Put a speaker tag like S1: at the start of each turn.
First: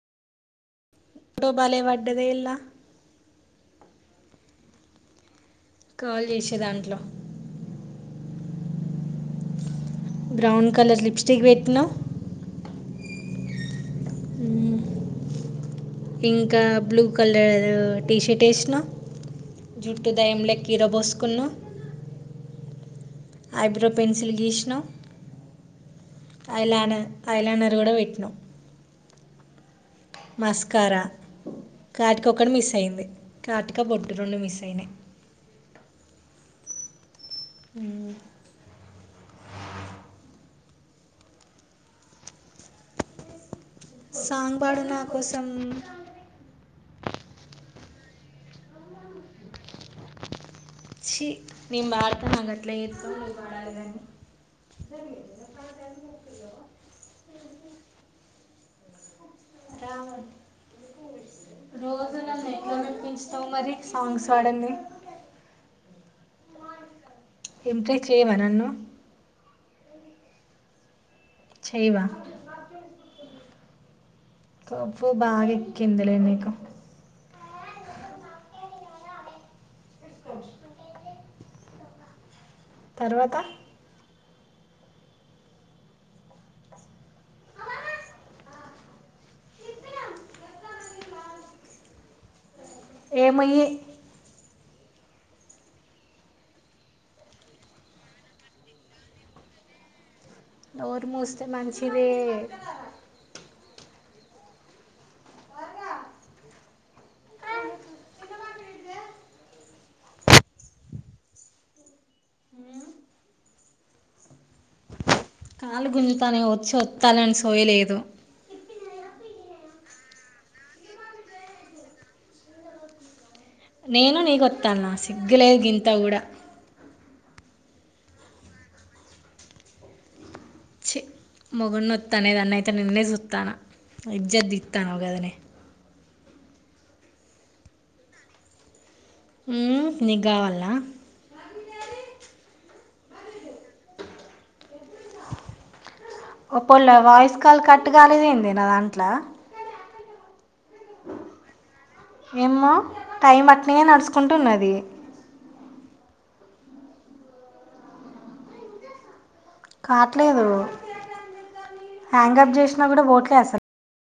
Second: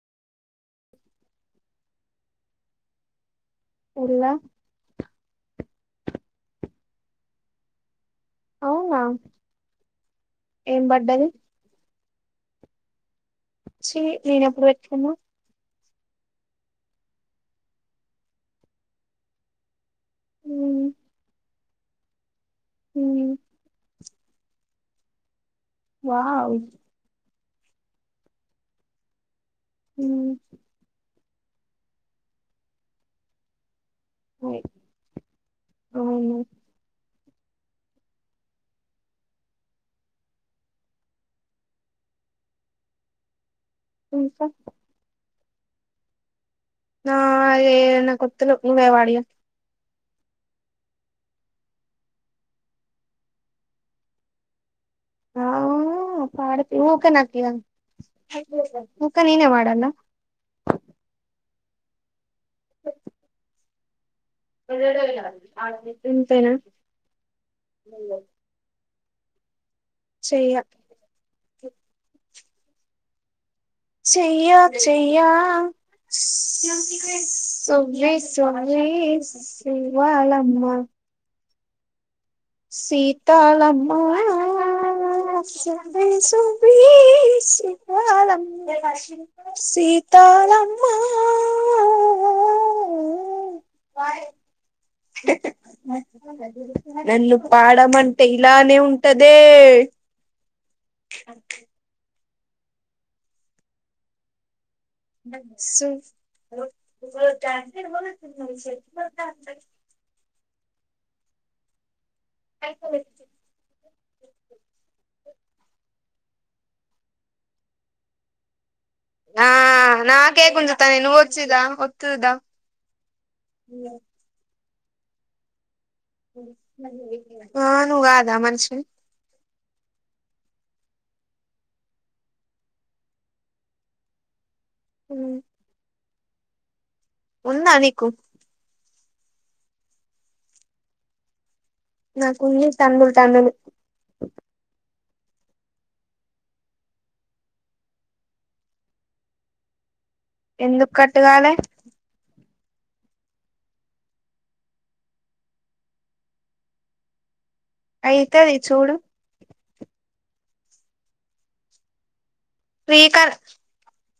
S1: అటో బాలే వడ్డది ఇలా
S2: ఎలా
S1: కాల్ చేసే దాంట్లో
S2: అవునా
S1: బ్రౌన్
S2: ఏం
S1: కలర్
S2: పడ్డది
S1: లిప్స్టిక్ పెట్టినా
S2: స నేను ఎప్పుడు వచ్చను
S1: ఇంకా బ్లూ కలర్ టీషర్ట్ వేసినా జుట్టు దయం లెక్క ఇరా
S2: మ్మ్
S1: పోసుకున్నా
S2: మ్మ్
S1: ఐబ్రో పెన్సిల్గీష్ణ
S2: వా అవు
S1: ఐ లైనర్ కూడా పెట్నా
S2: మ్మ్
S1: మస్కార కాటికొక్కటి మిస్ అయింది కాటి ఇంకా బొట్టు రెండు మిస్
S2: అయ్
S1: అయినాయి
S2: అవును
S1: ఆ
S2: ఇంకా
S1: సాంగ్ బాడు నా కోసం
S2: నా ఏన్న కొతులు ఉే వాడి
S1: ి నిార్త నా గట్లే ఇ
S2: ఆ పాడ ఊక నాక అక్క నేనే పడాలనా
S1: రావండి రోజు ననిపిించస్తాం మరి స సాంగ్స్ పాడంది
S2: ఇంతేనా
S1: ఇంప్రెస్ చేయవా నన్ను
S2: చెయ్య
S1: చేయవా మా
S2: చెయ్య చెయ్య
S1: ఎక్కిందిలే నీకు
S2: సువ్వి సువ్వి సువ్వలమ్మ
S1: తర్వాత
S2: సీతాలమ్మా ఆ సువ్వీ సువ్వీ సీతాలమ్మ సీతాలమ్మా ఆ
S1: ఏమయ్యి
S2: నన్ను పాడమంటే ఇలానే ఉంటదే.
S1: నోరు మూస్తే మంచిదే. ఆ
S2: సు [unintelligible] ఆ
S1: కాళ్ళు గుంజుతానై వచ్చి వత్తాలని సోయిలేదు.
S2: ఆ నాకే గుంజుతానై నువ్వచ్చిదా ఒత్తుదు దా.
S1: నేను నీ కొత్త్ త్తాల్నా సిగ్గు లేద్ గింత్
S2: మంచి ఆ నువ్ గాదా మనిషివి.
S1: మొగడ్ నొత్తానై అనే దాన్నైతే నిన్నే చూత్తానా. ఇజ్జత్ తీ తీనావ్ గదనే
S2: ఉందా నీకు
S1: ఊ నీకు గావాల్నా.
S2: నాక్ ఓన్లీ తముళ్ తమిళ
S1: ఓప్పొళ్ళా వాయిస్ కాల్ కట్గాలేందే నా దాంట్లా.
S2: ఎందుక్ కట్గాలే
S1: ఏమో టైం అట్నే నడుచుకుంటున్నదీ.
S2: అయితది చూడు.
S1: హాంగర్ జేశినా గూడా
S2: రీకా
S1: పోట్లే అసల్.